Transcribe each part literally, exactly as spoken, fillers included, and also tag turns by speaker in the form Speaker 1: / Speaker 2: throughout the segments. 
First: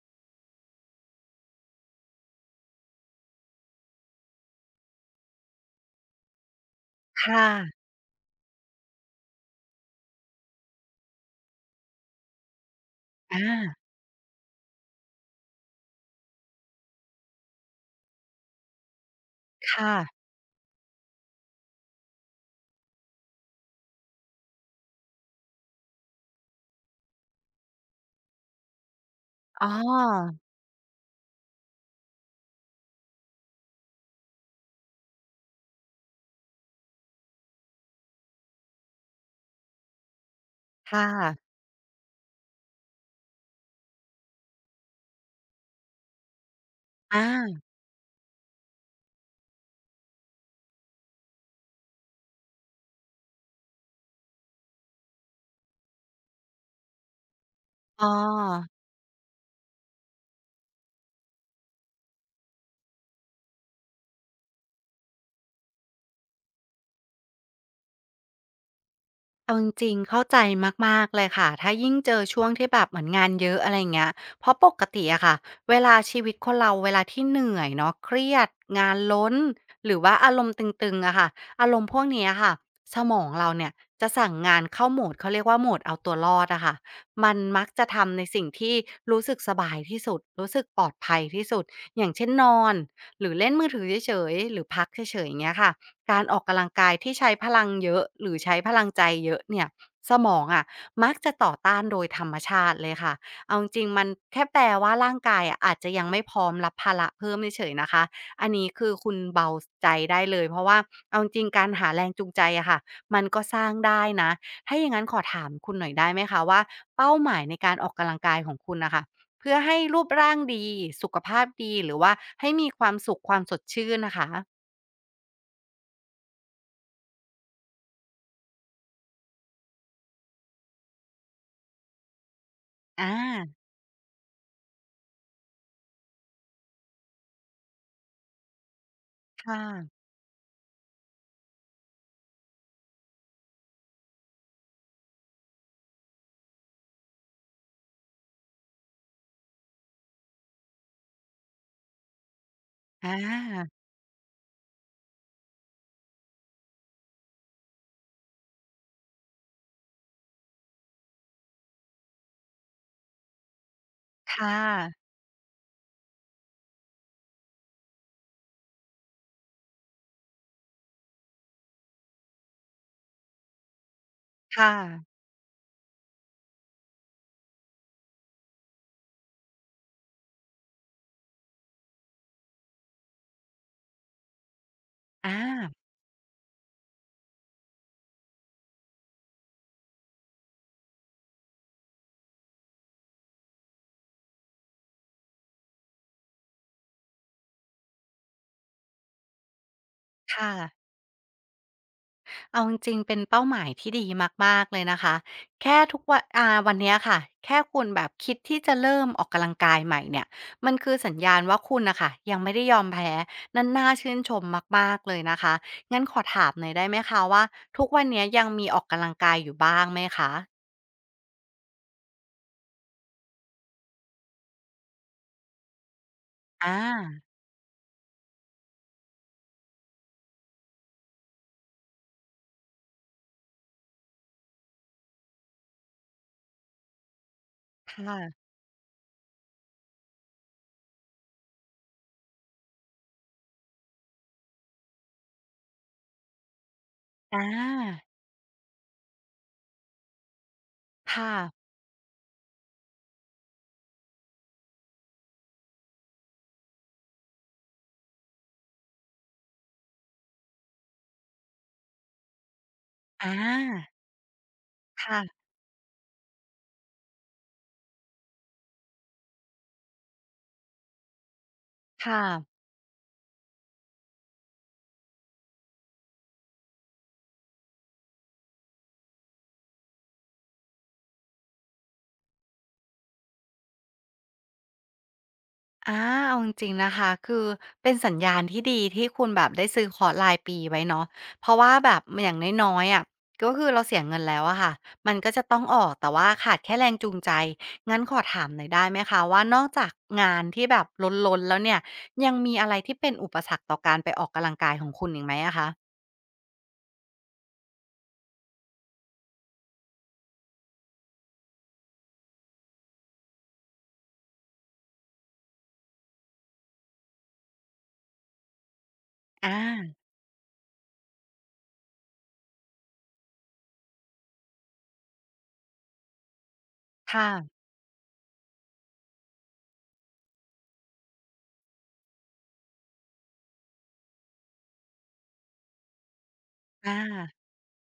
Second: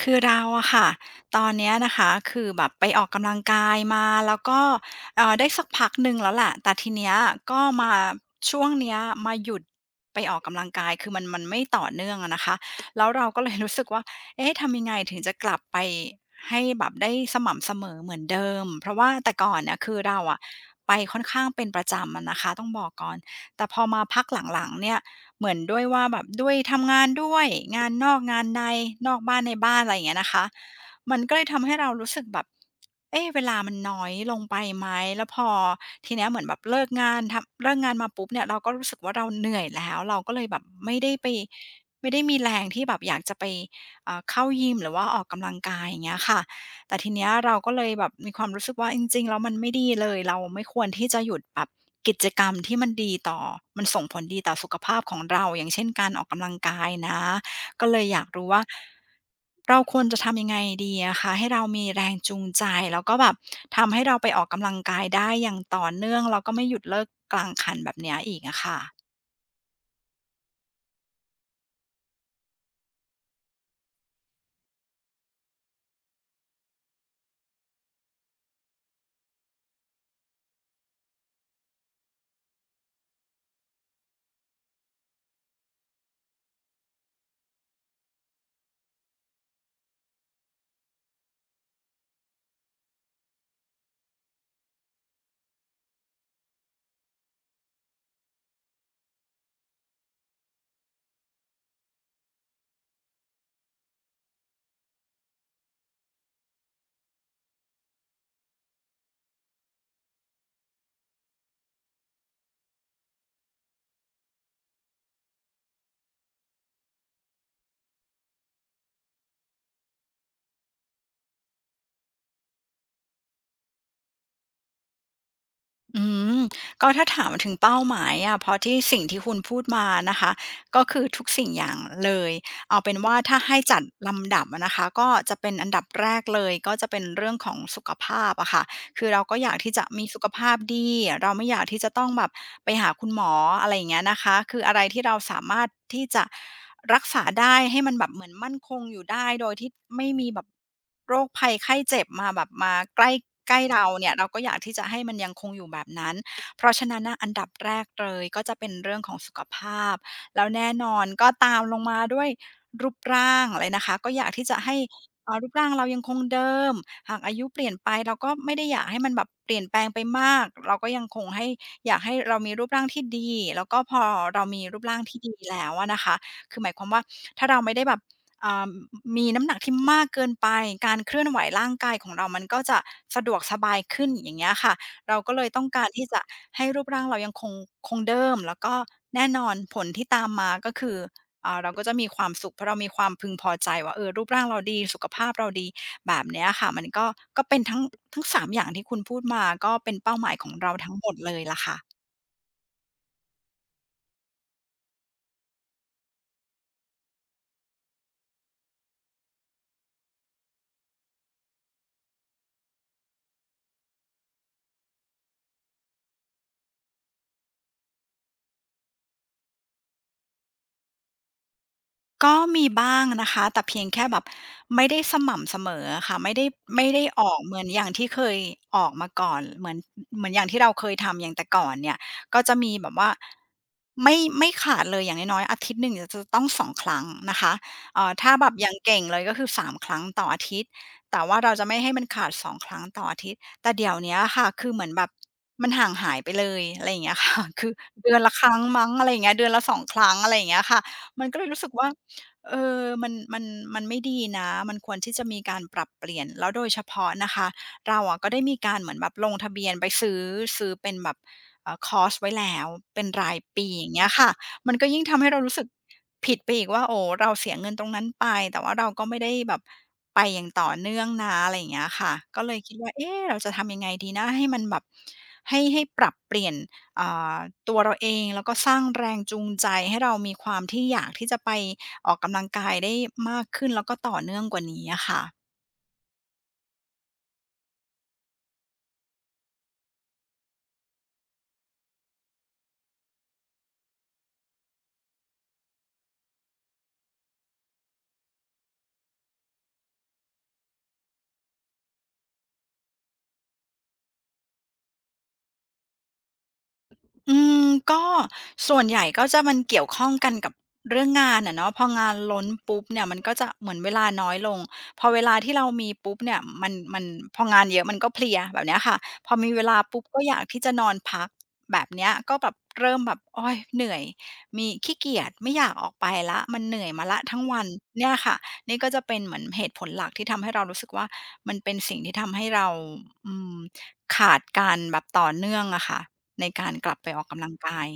Speaker 1: คือเราอะค่ะตอนเนี้ยนะคะคือแบบไปออกกำลังกายมา แล้วก็เอ่อได้สักพักหนึ่งแล้วแหละ แต่ทีเนี้ย
Speaker 2: ค
Speaker 1: ก็
Speaker 2: ่ะ
Speaker 1: มาช่วงเนี้ยมาหยุดไปออกกำลังกาย คือมันมันไม่ต่อเนื่องอะนะคะ แล้วเราก็เลยรู้สึ
Speaker 2: อา
Speaker 1: กว่า เอ๊ะทำยังไงถึงจะกลับไปให้แบบได้สม่ำเสมอเหมือนเดิม เพราะว่าแต่ก่อน
Speaker 2: ค
Speaker 1: เนี่ยคือเรา
Speaker 2: ่ะ
Speaker 1: อะไปค่อนข้างเป็นประจำอะนะคะ ต้องบอกก่อนแต่พอมาพักหลังๆเนี่ย เหมือนด้วยว่าแบบด้วยทำงานด้วยงานนอกงานในนอกบ้านใน
Speaker 2: อ๋
Speaker 1: บ้านอะไรอย่างเงี้ยนะ
Speaker 2: อ
Speaker 1: คะมันก็เลยทำให้เรารู้สึกแบบเอ๊ะเวลามันน้อยลงไปไหมแล้วพอทีเนี้ยเหมือนแบบเลิกงานทำเลิกงานมาปุ๊บเนี่ยเราก็รู้สึกว่าเราเหนื่อยแล้วเราก็เลยแบบไม่
Speaker 2: ค่ะ
Speaker 1: ได้ไปไม่ได้มีแรงที่แบบอยากจะไปเอ่อเข้ายิมหรือว่าออกกำลังกายอย่างเงี้ยค่ะ แต่ทีเนี้ยเรา
Speaker 2: อา
Speaker 1: ก็เลยแบบมีความรู้สึกว่าจริงๆแล้วมันไม่ดีเลยเราไม่ควรที่จะหยุดแบบกิจกรรมที่มันดีต่อมันส่งผลดีต่อสุขภาพของเราอย่างเช่นการออกกำลังกายนะก็เลย
Speaker 2: อ๋อ
Speaker 1: อยากรู้ว่าเราควรจะทำยังไงดีอะคะให้เรามีแรงจูงใจแล้วก็แบบทำให้เราไปออกกำลังกายได้อย่างต่อเนื่องแล้วก็ไม่หยุดเลิกกลางคันแบบเนี้ยอีกอะค่ะ
Speaker 2: เอาจริงๆ เข้าใจมากๆเลยค่ะ ถ้ายิ่งเจอช่วงที่แบบเหมือนงานเยอะอะไรอ่เงี้ยเพราะปกติอะค่ะ เวลาชีวิตคนเราเวลาที่เหนื่อยเนาะเครียดงานล้นหรือว่าอารมณ์ตึงๆอะค่ะ อารมณ์พวกเนี้ยค่ะสมองเราเนี่ยจะสั่งงานเข้าโหมดเขาเรียกว่าโหมดเอาตัวรอดอะค่ะมันมักจะทำในสิ่งที่รู้สึกสบายที่สุดรู้สึกปลอดภัยที่สุดอย่างเช่นนอนหรือเล่นมือถือเฉยๆหรือพักเฉยๆอย่างเงี้ยค่ะ การออกกำลังกายที่ใช้พลังเยอะหรือใช้พลังใจเยอะเนี่ยสมองอะมักจะต่อต้านโดยธรรมชาติเลยค่ะเอาจริงๆมันแค่แปลว่าร่างกายอะอาจจะยังไม่พร้อมรับภาระเพิ่มเฉยๆนะคะอันนี้คือคุณเบาใจได้เลยเพราะว่าเอาจริงๆการหาแรงจูงใจอะค่ะมันก็สร้างได้นะถ้าอย่างงั้นขอถามคุณหน่อยได้ไหมคะว่าเป้าหมายในการออกกำลังกายของคุณนะคะเพื่อให้รูปร่างดีสุขภาพดีหรือว่าให้มีความสุขความสดชื่นนะคะ
Speaker 1: อืมก็ถ้าถามถึงเป้าหมายอะเพราะที่สิ่งที่คุณพูดมานะคะก็คือทุกสิ่งอย่างเลยเอาเป็น
Speaker 2: อา
Speaker 1: ว่าถ้าให้จัดลำดับอะนะคะก็จะเป็นอันดับแรกเลยก็จะเป็นเรื่องของสุขภาพอะค่ะ คือเราก็อยาก
Speaker 2: ค่ะ
Speaker 1: ที่จะมีสุขภาพดีเราไม่อยากที่จะต้องแบบไปหาคุณหมออะไรอย่างเงี้ยนะคะคืออะไรที่เราสามารถที่จะรักษาได้ให้มันแบบเหมือนมั่นคงอยู่ได้โดยที่ไม่มีแบบโรคภัยไข้เจ็บมาแบบมาใก
Speaker 2: อ
Speaker 1: ล้ใกล้
Speaker 2: า
Speaker 1: เราเนี่ยเราก็อยากที่จะให้มันยังคงอยู่แบบนั้นเพราะฉะนั้นน่ะอันดับแรกเลยก็จะเป็นเรื่องของสุขภาพแล้วแน่นอนก็ตามลงมาด้วยรูปร่างเลยนะคะก็อยากที่จะ
Speaker 2: ค่ะ
Speaker 1: ให้ เอ่อรูปร่างเรายังคงเดิมหากอายุเปลี่ยนไปเราก็ไม่ได้อยากให้มันแบบเปลี่ยนแปลงไปมากเราก็ยังคงให้อยากให้เรามีรูปร่างที่ดีแล้วก็พอเรามี
Speaker 2: ค่ะ
Speaker 1: รูปร่างที่ดีแล้วอะนะคะคือหมายความว่าถ้าเราไม่ได้แบบอ่ามีน้ำหนักที่มากเกินไปการเคลื่อนไหวร่างกายของเรามันก็จะสะดวกสบายขึ้นอย่างเงี้ยค่ะเราก็
Speaker 2: อา
Speaker 1: เลยต้องการที่จะให้รูปร่างเรายังคงคงเดิมแล้วก็แน่นอนผลที่ตามมาก็คือ อ่าเราก็จะมีความสุขเพราะเรามีความพึงพอใจว่าเออรูปร่างเราดี สุขภาพเราดี แบบเนี้ยค่ะมันก็ก็เป็นทั้งทั้งสามอย่างที่คุณพูดมาก็เป็นเป้าหมายขอ
Speaker 2: ค่ะ
Speaker 1: งเราทั้งหมดเลยล่ะค่ะ
Speaker 2: เอาจริงๆเป็นเป้าหมายที่ดีมากๆ เลยนะคะแค่ทุกวันอ่าวันเนี้ยค่ะแค่คุณแบบคิดที่จะเริ่มออกกำลังกายใหม่เนี่ยมันคือสัญญาณว่าคุณน่ะค่ะยังไม่ได้ยอมแพ้นั่นน่าชื่นชมมากๆ เลยนะคะงั้นขอถามหน่อยได้ไหมคะว่าทุกวันเนี้ยยังมีออกกำลังกายอยู่บ้างไหมคะ
Speaker 1: ก็มีบ้างนะคะแต่เพียงแค่แบบไม่ได้สม่ำเสมออะค่ะไม่ได้
Speaker 2: อ
Speaker 1: ไม่ได้อ
Speaker 2: า
Speaker 1: อกเหมือนอย่างที่เคยออกมาก่อนเหมือนเหมือนอย่างที่เราเคยทำอย่างแต่ก่อนเนี่ยก็จะมีแบบว่าไม่ไม่ขาดเลยอย่างน้อยๆอาทิตย์หนึ่งเนี่ยจะต้องสองครั้งนะคะเอ่อ
Speaker 2: ค่ะ
Speaker 1: ถ้าแบบอย่างเก่งเลยก็คือสามครั้งต่ออาทิตย์แต่ว่าเราจะไม่ให้มันขาดสองครั้งต่ออาทิตย์แต่เดี๋ยวเนี้ยค่ะคือเหมือนแบบมันห่างหายไปเลยอะไรอย่างเงี้ยค่ะ
Speaker 2: อ
Speaker 1: คือ
Speaker 2: า
Speaker 1: เดือนละครั้งมั้งอะไรอย่างเงี้ยเดือนละสองครั้งอะไรอย่างเงี้ยค่ะมัน
Speaker 2: ค่ะ
Speaker 1: ก็เลยรู้สึกว่า เออมันมันมันไม่ดีนะมันควรที่จะมีการปรับเปลี่ยน แล้วโดยเฉพาะนะคะเราอะก็ได้มีการเหมือนแบบลงทะเบียนไปซื้อซื้อเป็นแบบเอ่อคอร์สไว้แล้วเป็นรา
Speaker 2: อา
Speaker 1: ยปีอย่างเงี้ยค่ะมันก็ยิ่ง
Speaker 2: ค่ะ
Speaker 1: ทำให้เรารู้สึกผิดไปอีกว่าโอ้เราเสียเงินตรงนั้นไปแต่ว่าเราก็ไม่ได้แบบไปอย่างต่อเนื่องนะอะไรอย่างเงี้ยค่ะ
Speaker 2: ค่ะ
Speaker 1: ก็เลยคิดว่าเอ๊ะเราจะทำยังไงดีนะให้มันแบบให้ให้ปรับเปลี่ยนอ่าตัวเราเองแล้วก็สร้างแรงจูงใจให้เรามีความที่อยากที่จะไป ออกกำลังกายได้มากขึ้นแล้วก็ต่อเนื่องกว่านี้อะค่ะ
Speaker 2: อาเอาจริงๆนะคะ คือเป็นสัญญาณที่ดีที่คุณแบบได้ซื้อคอร์สรายปีไว้เนาะเพราะว่าแบบอย่างน้อยๆอะก็คือเราเสียเงินแล้วอะค่ะ มันก็จะต้องออกแต่ว่าขาดแค่แรงจูงใจ งั้นขอถามหน่อยได้ไหมคะว่านอกจากงานที่แบบล้นๆแล้วเนี่ย ยังมีอะไรที่เป็นอุปสรรคต่อการไปออกกำลังกายของคุณอีกไหมอะคะ
Speaker 1: อืมก็ส่วนใหญ่ก็จะมันเกี่ยวข้องกันกับเรื่องงานอะเนาะพองานล้นปุ๊บเนี่ยมันก็จะเหมือนเวลาน้อยลงพอเวลาที่เรามีปุ๊บเนี่ยมันมันพองานเยอะมันก็เพลียแบบเนี้ยค่ะพอมี
Speaker 2: อา
Speaker 1: เวลาปุ๊บก็อยากที่จะนอนพักแบบเนี้ยก็แบบเริ่มแบบโอ๊ยเหนื่อยมีขี้เกียจไม่อยากออกไปแล้วมันเหนื่อยมาแล้ว
Speaker 2: ค่ะ
Speaker 1: ทั้งวันเนี่ยค่ะนี่ก็จะเป็นเหมือนเหตุผลหลักที่ทำให้เรารู้สึกว่ามันเป็นสิ่งที่ทำให้เราอืมขาดการแบบต่อเนื่องอะค่ะ ในการกลั
Speaker 2: อา
Speaker 1: บไปออกกำลังกาย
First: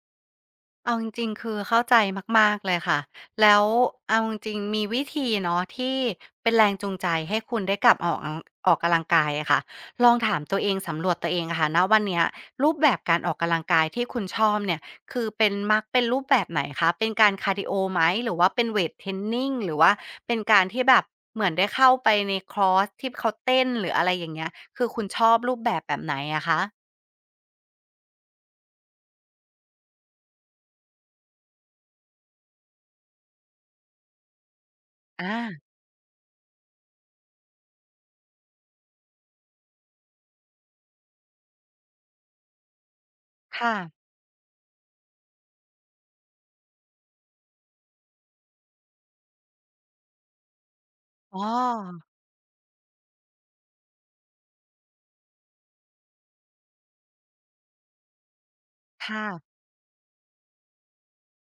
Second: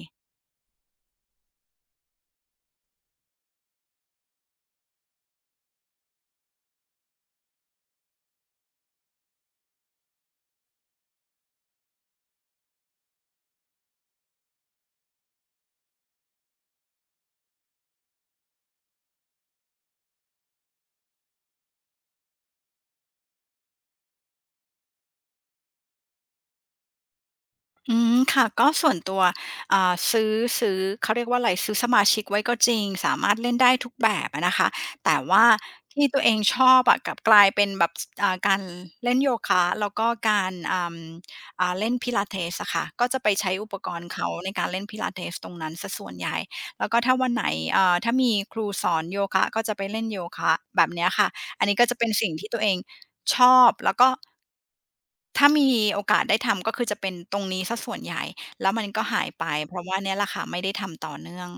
Speaker 2: เอาจริงๆคือเข้าใจมากๆเลยค่ะ แล้วเอาจริงๆมีวิธีเนาะที่เป็นแรงจูงใจให้คุณได้กลับออกอออกกำลังกายอะค่ะลองถามตัวเองสำรวจตัวเองอะค่ะณวันเนี้ยรูปแบบการออกกำลังกายที่คุณชอบเนี่ยคือเป็นมักเป็นรูปแบบไหนคะเป็นการคาร์ดิโอไหมหรือว่าเป็นเวตเทรนนิงหรือว่าเป็นการที่แบบเหมือนได้เข้าไปในคลอร์สที่เขาเต้นหรืออะไรอย่างเงี้ยคือคุณชอบรูปแบบแบบไหนอะคะ
Speaker 1: อืมค่ะก็ส่วนตัวอ่าซื้อซื้อเขาเรียกว่าไรซื้อสมาชิกไว้ก็จริงสามารถเล่นได้ทุกแบบอะนะคะแต่
Speaker 2: อา
Speaker 1: ว่าที่ตัวเองชอบอะกลับกลายเป็นแบบสอ่าการเล่นโยคะแล้วก็การอ่าอ่าเล่น Pilates อะค่ะก็จะไปใช้อุ
Speaker 2: ค่ะ
Speaker 1: ปกรณ์เขาในการเล่น Pilates ตรงนั้นเสียส่วนใหญ่แล้วก็ถ้าวันไหนเอ่อถ้ามีครูสอนโยคะก็จะไปเล่นโยคะแบบเนี้ยค่ะ
Speaker 2: อ๋อ
Speaker 1: อันนี้ก็จะเป็นสิ่งที่ตัวเองชอบแล้วก็ ถ้ามีโอกาสได้ทำก็คือจะเป็นตรงนี้เสียส่วนใหญ่แล้วมันก็หา
Speaker 2: ค่ะ
Speaker 1: ยไปเพราะว่าเนี่ยแหละค่ะไม่ได้ทำต่อเนื่อง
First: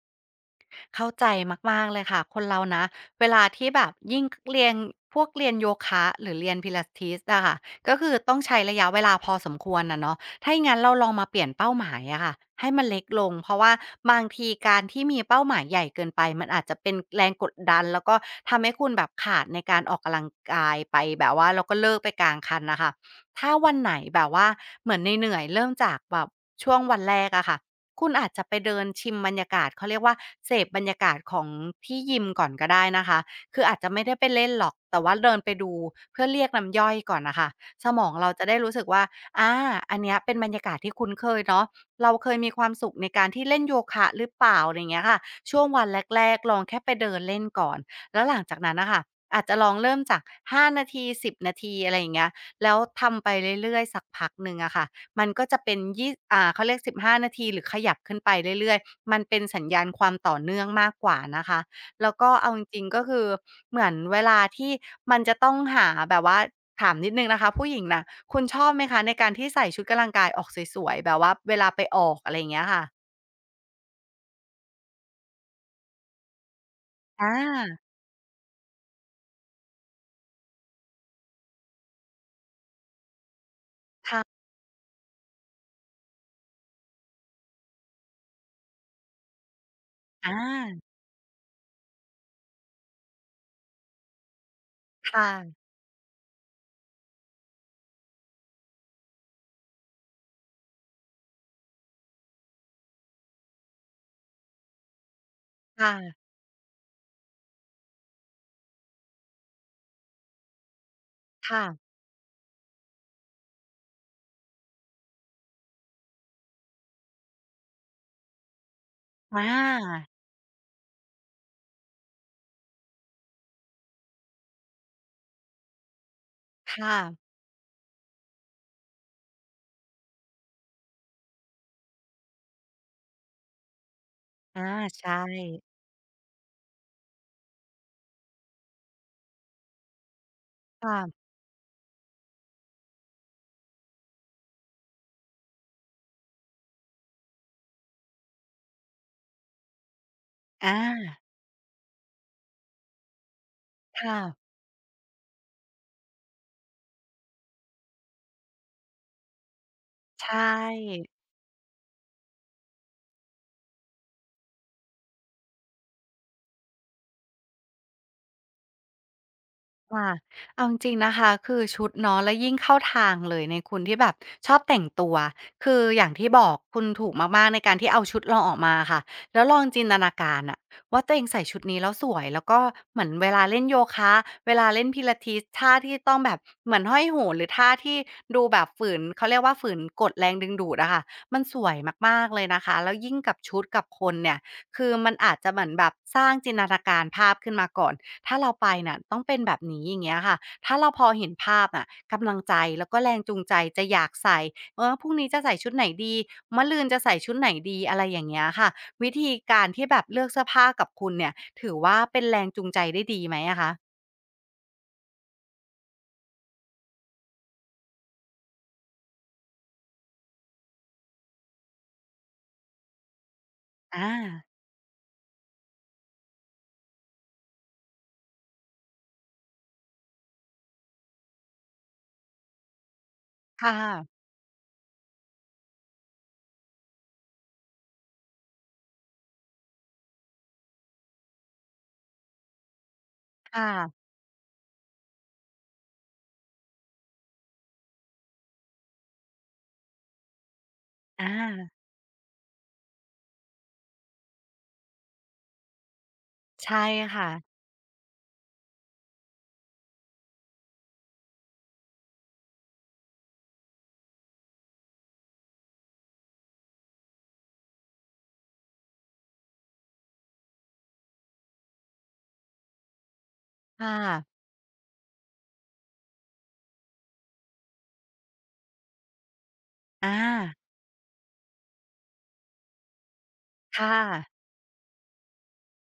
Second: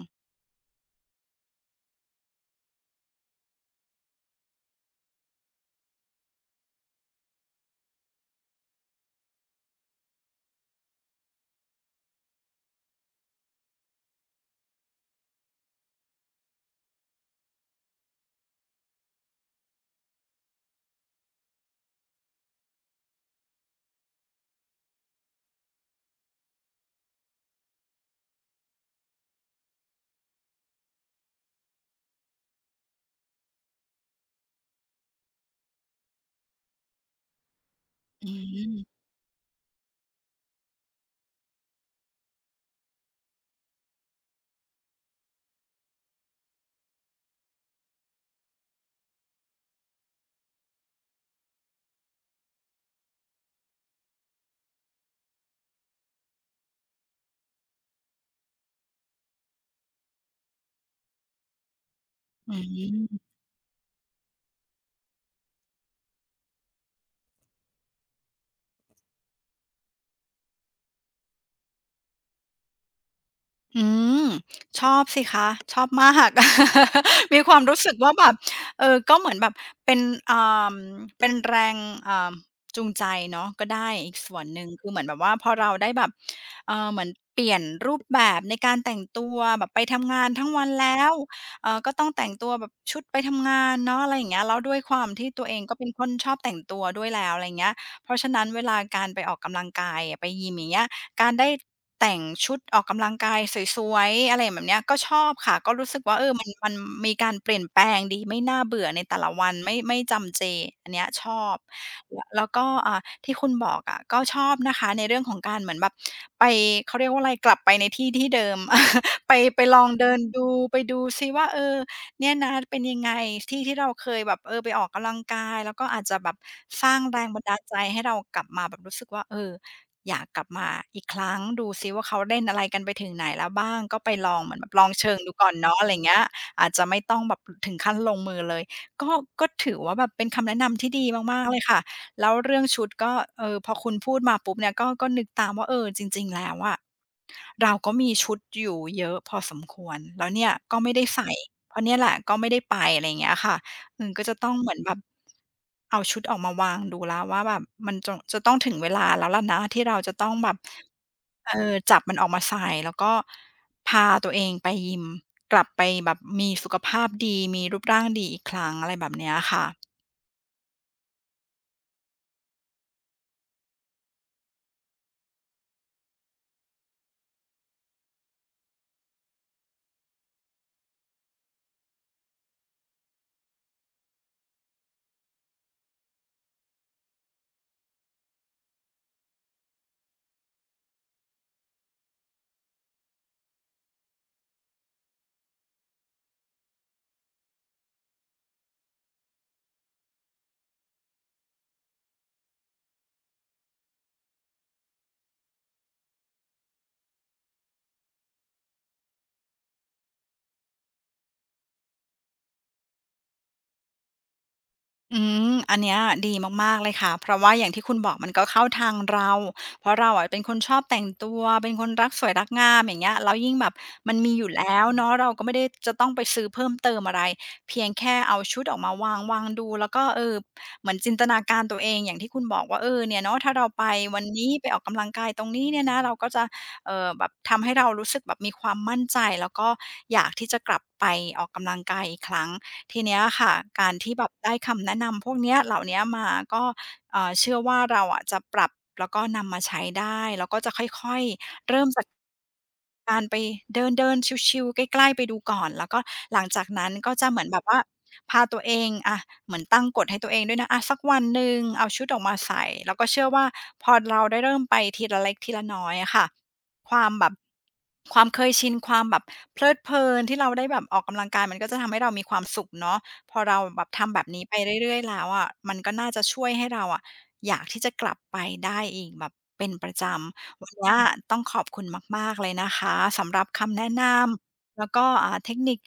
Speaker 2: เข้าใจมากๆเลยค่ะคนเรานะเวลาที่แบบยิ่งเรียนพวกเรียนโยคะหรือเรียน Pilates อะค่ะก็คือต้องใช้ระยะเวลาพอสมควรอะเนาะถ้าอย่างงั้นเราลองมาเปลี่ยนเป้าหมายอะค่ะให้มันเล็กลงเพราะว่าบางทีการที่มีเป้าหมายใหญ่เกินไปมันอาจจะเป็นแรงกดดันแล้วก็ทำให้คุณแบบขาดในการออกกำลังกายไปแบบว่าแล้วก็เลิกไปกลางคันน่ะค่ะถ้าวันไหนแบบว่าเหมือนเหนื่อยๆเริ่มจากแบบช่วงวันแรกอะค่ะ คุณอาจจะไปเดินชิมบรรยากาศเขาเรียกว่าเสพบรรยากาศของที่ยิมก่อนก็ได้นะคะคืออาจจะไม่ได้ไปเล่นหรอกแต่ว่าเดินไปดูเพื่อเรียกน้ำย่อยก่อนน่ะค่ะสมอง
Speaker 1: อื
Speaker 2: เราจะได้รู้สึก
Speaker 1: ม
Speaker 2: ว่าอาอันเนี้ยเป็นบรรยากาศที่คุ้นเคยเนาะเราเคยมีความสุขในการที่เล่นโยคะหรือเปล่าอะไรอย่างเงี้ยค่ะช่วงวันแรกๆลองแค่ไปเดินเล่นก่อนแล้วหลังจากนั้นน่ะค่ะอาจจะลองเริ่มจากห้านาทีสิบนาทีอะไรอย่างเงี้ยแล้วทำไปเรื่อยๆสักพักหนึ่งอะค่ะ มันก็จะเป็นยี่อ่าเขาเรียกสิบห้านาทีหรือขยับขึ้นไปเรื่อยๆมันเป็นสัญญาณความต่อเนื่องมากกว่านะคะแล้วก็เอา
Speaker 1: อื
Speaker 2: จริงๆก็คือ
Speaker 1: ม
Speaker 2: เหมือนเวลาที่มันจะต้องหาแบบว่าถามนิดหนึ่งนะคะผู้หญิงน่ะคุณชอบไหมคะในการที่ใส่ชุดกำลังกายออกสวยๆแบบว่าเวลาไปออกอะไรอย่างเงี้ยค่ะ
Speaker 1: อืมชอบสิคะชอบมาก
Speaker 2: อ
Speaker 1: มีความรู้
Speaker 2: า
Speaker 1: สึกว่าแบบเออก็เหมือนแบบเป็นอ่าเป็นแรงอ่าจูงใจเนาะก็ได้อีกส่
Speaker 2: ค่ะ
Speaker 1: วนหนึ่งคือเหมือนแบบว่าพอเราได้แบบเออเหมือนเปลี่ยนรูปแบบในการแต่งตัวแบบไปทำงาน
Speaker 2: อา
Speaker 1: ทั้งวันแล้วเออก็ต้องแต่งตัวแบบชุดไปทำงานเนาะอะไรอย่างเงี้ยแล้วด้วยความที่
Speaker 2: ค่ะ
Speaker 1: ตัวเองก็เป็นคนชอบแต่งตัวด้วยแล้วอะไรเงี้ยเพราะฉะนั้นเวลาการไปออกกำลังกายอะไปยิมอย่างเงี้ยการได้ แต่งชุดออกกำลังกายสวยๆอะไรแบบเนี้ยก็ชอบค่ะก็รู้สึกว่า
Speaker 2: ค่ะ
Speaker 1: เออมันมันมีการเปลี่ยนแปลงดีไม่น่าเบื่อในแต่ละวันไม่ไม่จำเจอันเนี้ยชอบ
Speaker 2: ค่ะ
Speaker 1: แล้วแล้วก็อ่าที่คุณบอกอะก็ชอบนะคะในเรื่องของการเหมือนแบบไปเขาเรียกว่าอะไรกลับไปในที่ที่เดิม ไป
Speaker 2: อ
Speaker 1: ไปลอง
Speaker 2: า
Speaker 1: เดินดูไปดูซิว่าเออเนี่ยนะเป็นยังไงที่ที่เราเคยแบบเออไปออกกำลังกายแล้วก็อาจจะแบบสร้า
Speaker 2: ค่ะ
Speaker 1: งแรงบันดาลใจให้เรากลับมาแบบรู้สึกว่าเออ อยากกลับมาอีกครั้งดูซิว่าเขาเล่นอะไรกันไปถึงไหนแล้วบ้างก็ไปลองเหมือน
Speaker 2: อา
Speaker 1: แบบลองเชิ
Speaker 2: ใช่
Speaker 1: งดูก่อนเนาะอะไรอย่างเงี้ยอาจจะไม่ต้องแบบถึงขั้นลงมือเลยก็ก็ถือว่าแบบเป็นคำแนะนำที่ดี
Speaker 2: ค่ะ
Speaker 1: มากๆเลยค่ะแล้วเรื่องชุดก็เออพอคุณพูดมาปุ๊บเนี่ยก็ก็นึกตามว่าเออจริงๆแล้วอะ เราก็มีชุดอยู่เยอะพอสมควรแล้วเนี่ย
Speaker 2: อา
Speaker 1: ก็ไม่ได้ใส่เพราะเนี่ยแหละก็ไม่ได้ไปอะไรอย่างเงี้ยค่ะอืม
Speaker 2: ค่ะ
Speaker 1: ก็จะต้องเหมือนแบบเอาชุดออกมาวางดูแล้วว่าแบบมันจงจะต้องถึงเวลาแล้วล่ะนะที่เราจะต้อง
Speaker 2: ใช่
Speaker 1: แบบเออจับมันออกมาใส่แล้วก็พาตัวเองไปยิมกลับไปแบบมีสุขภาพดีมีรูปร่างดีอีกครั้งอะไรแบบเนี้ยค่ะ
Speaker 2: ค่ะเอาจริงๆนะคะคือชุดเนาะแล้วยิ่งเข้าทางเลยในคุณที่แบบชอบแต่งตัวคืออย่างที่บอกคุณถูกมากๆในการที่เอาชุดเราออกมาค่ะแล้วลองจินตนาการน่ะว่าตัวเองใส่ชุดนี้แล้วสวยแล้วก็เหมือนเวลาเล่นโยคะเวลาเล่น Pilates ท่าที่ต้องแบบเหมือนห้อยโหนหรือท่าที่ดูแบบฝืนเขาเรียกว่าฝืนกฎแรงดึงดูดอะค่ะมันสวยมากๆเลยนะคะแล้วยิ่งกับชุดกับคนเนี่ย คือมันอาจจะเหมือนแบบสร้างจินตนาการภาพขึ้นมาก่อนถ้าเราไปน่ะต้องเป็นแบบนี้อย่างเงี้ยค่ะถ้าเราพอเห็นภาพน่ะกำลังใจแล้วก็แรงจูงใจจะอยากใส่เออพรุ่งนี้จะใส่ชุดไหนดีมะรืนจะใส่ชุดไหนดีอะไรอย่างเงี้ยค่ะวิธีการที่แบบเลือกเสื้อผ้ากับคุณเนี่ยถือว่าเป็นแรงจูงใจได้ดีไหมอะคะ
Speaker 1: อืมอันเนี้ยดีมากๆเลยค่ะเพราะว่าอย่างที่คุณบอกมันก็เข้าทางเรา เพราะเราอะเป็นคนชอบแต่งตัวเป็นคนรักสวยรักงามอย่างเงี้ยแล้วยิ่งแบบ
Speaker 2: อา
Speaker 1: มันมีอยู่แล้วเนาะเราก็ไม่ได้จะต้องไปซื้อเพิ่มเติมอะไรเพียงแค่เอาชุดออกมาวางๆดูแล้วก็เออเหมือนจินตนาการตัวเองอย่างที่คุณบอกว่าเออเนี่ยเนาะถ้าเรา
Speaker 2: ค่ะ
Speaker 1: ไปวันนี้ไปออกกำลังกายตรงนี้เนี่ยนะเราก็จะเอ่อแบบทำให้เรารู้สึกแบบมีความมั่นใจแล้วก็อยากที่จะกลับไปออกกำลังกายอีกครั้ง ทีเนี้ยค่ะ
Speaker 2: ค่ะ
Speaker 1: การที่แบบได้คำแนะนำพวกเนี้ยเหล่าเนี้ยมาก็เอ่อเชื่อว่าเราอะจะปรับแล้วก็นำมาใช้ได้แล้วก็จะค่อย
Speaker 2: อา
Speaker 1: ๆเริ่มจากการไปเดินๆชิลๆใกล้ๆไปดูก่อนแล้วก็หลังจาก
Speaker 2: ใช่
Speaker 1: นั้นก็จะ
Speaker 2: ค่ะ
Speaker 1: เหมือนแบบว่าพาตัวเองอะเหมือนตั้งกฎให้ตัวเองด้วยนะอะสักวันหนึ่งเอาชุดออกมาใส่แล้วก็เชื่อว่าพอเราได้เริ่มไปทีละเล็กทีละน้อยอะค่ะ ความแบบความเคยชินความแบบเพลิดเพลินที่เราได้แบบออกกำลังกายมันก็จะทำให้เรามีความสุขเนาะพอเราแบบ
Speaker 2: ค่ะ
Speaker 1: ทำแบบนี้ไปเรื่อยๆแล้วอะมันก็น่าจะช่วยให้เราอะอยากที่จะกลับไปได้อีกแบบเป็นประจ
Speaker 2: อา
Speaker 1: ำวันเนี้ยต้องขอบคุณมากๆเลยนะคะสำหรับคำ
Speaker 2: ค
Speaker 1: แนะน
Speaker 2: ่ะ
Speaker 1: ำแล้วก็อ่าเทคนิค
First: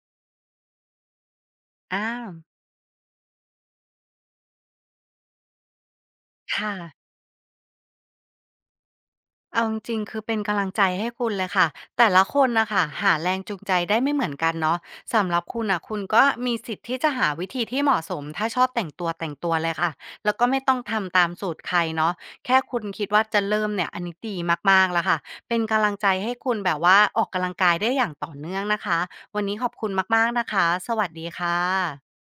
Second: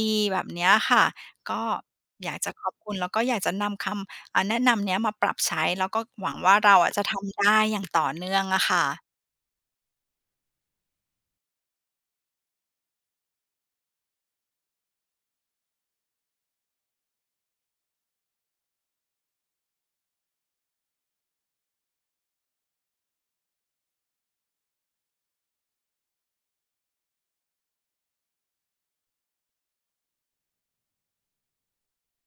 Speaker 1: ดีๆแบบเนี้ยค่ะก็
Speaker 2: อา
Speaker 1: อยากจะขอบคุณแล้วก็อยากจะนำคำอ่าแนะนำเนี้ยมาปรับใช้แล้วก็หวังว่า
Speaker 2: ค่ะ
Speaker 1: เราอะจะทำได้อย่างต่อเนื่องอะค่ะ
Speaker 2: เอาจริงๆคือเป็นกำลังใจให้คุณเลยค่ะแต่ละคนนะคะหาแรงจูงใจได้ไม่เหมือนกันเนาะสำหรับคุณน่ะคุณก็มีสิทธิ์ที่จะหาวิธีที่เหมาะสมถ้าชอบแต่งตัวแต่งตัวเลยค่ะแล้วก็ไม่ต้องทำตามสูตรใครเนาะแค่คุณคิดว่าจะเริ่มเนี่ยอันนี้ดีมากๆแล้วค่ะเป็นกำลังใจให้คุณแบบว่าออกกำลังกายได้อย่างต่อเนื่องนะคะวันนี้ขอบคุณมากๆนะคะสวัสดีค่ะ